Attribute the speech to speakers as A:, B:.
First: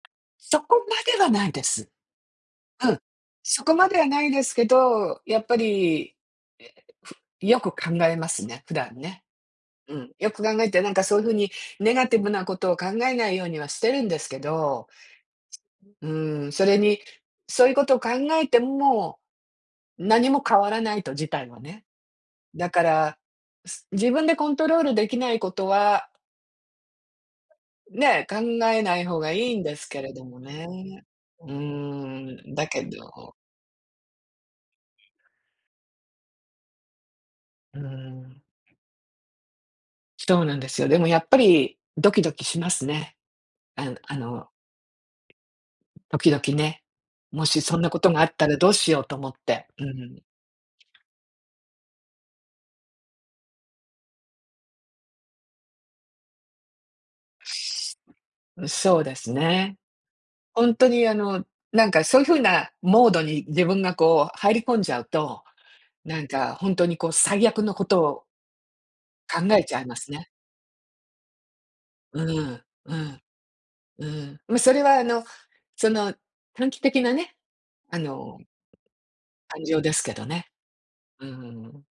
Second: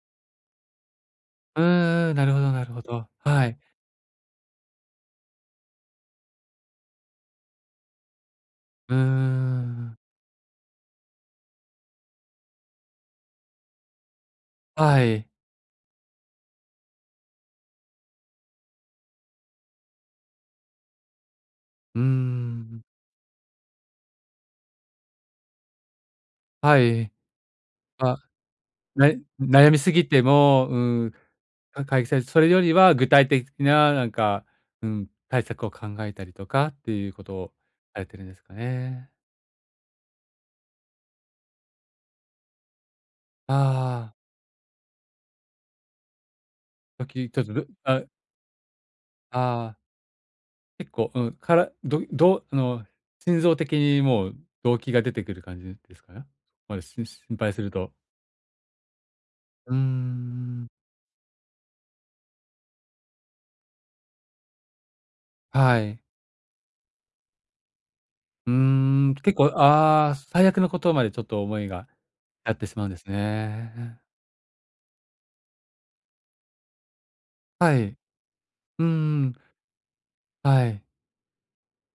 A: そこまではない
B: う
A: です。
B: んうん、なるほどなるほ
A: うん。
B: ど。はい。
A: そこまではないですけど、やっぱり、え、ふよく考えますね、普
B: う
A: 段
B: ー
A: ね。う
B: ん。
A: ん。よく考えて、なんかそゆふにネガティブなことを考えないようにはしてるんですけど、
B: はい。
A: うーん、それに、そゆこと考えて、ん、も、何も変わらないと、事態はね。
B: うー
A: だ
B: ん。
A: から、す自分でコントロールできないことは
B: はい。あ、
A: ね、考えない
B: な
A: 方
B: い
A: がいいん
B: 悩
A: で
B: み
A: す
B: す
A: け
B: ぎ
A: れど
B: て
A: も
B: も、
A: ね。
B: うん、
A: う
B: かかいせそれ
A: ーん、
B: よ
A: だ
B: り
A: け
B: は具体
A: ど
B: 的な、なんか、うん、対策を考えたりとかっていうことを
A: うー
B: されてるんで
A: ん。
B: すかね。
A: そうなんですよ。でもやっぱりドキドキしますね。あ
B: あ
A: う
B: あ。
A: あの時々ね。
B: さっき言った、
A: も
B: ど
A: し
B: ど
A: そんなこ
B: あ
A: とがあったらどうしようと思っ
B: あ
A: て、
B: あ。
A: うん。
B: 結構、うん、からどいどうあの、心臓的にもう、動悸が出てくる感じですか？ま、しん心配すると
A: う、そうです
B: うー
A: ね。ほ
B: ん。
A: んとに、あの、なんか、そゆ風なモードに自分が、こう、入り込んじゃうと、
B: はい。
A: なんか、ほんとに、こう、最悪のことを
B: うーん。結構
A: 考えちゃいま
B: あ
A: す
B: あ、
A: ね。
B: 最悪のことまでちょっと思いが、
A: うー
B: あっ
A: ん。
B: てしまうん
A: う
B: です
A: ん。
B: ね。
A: うん、ま、それは、あの、その、短期的なね、
B: はい。
A: あの
B: うんうん。
A: 感情ですけどね。
B: はい。
A: うーん。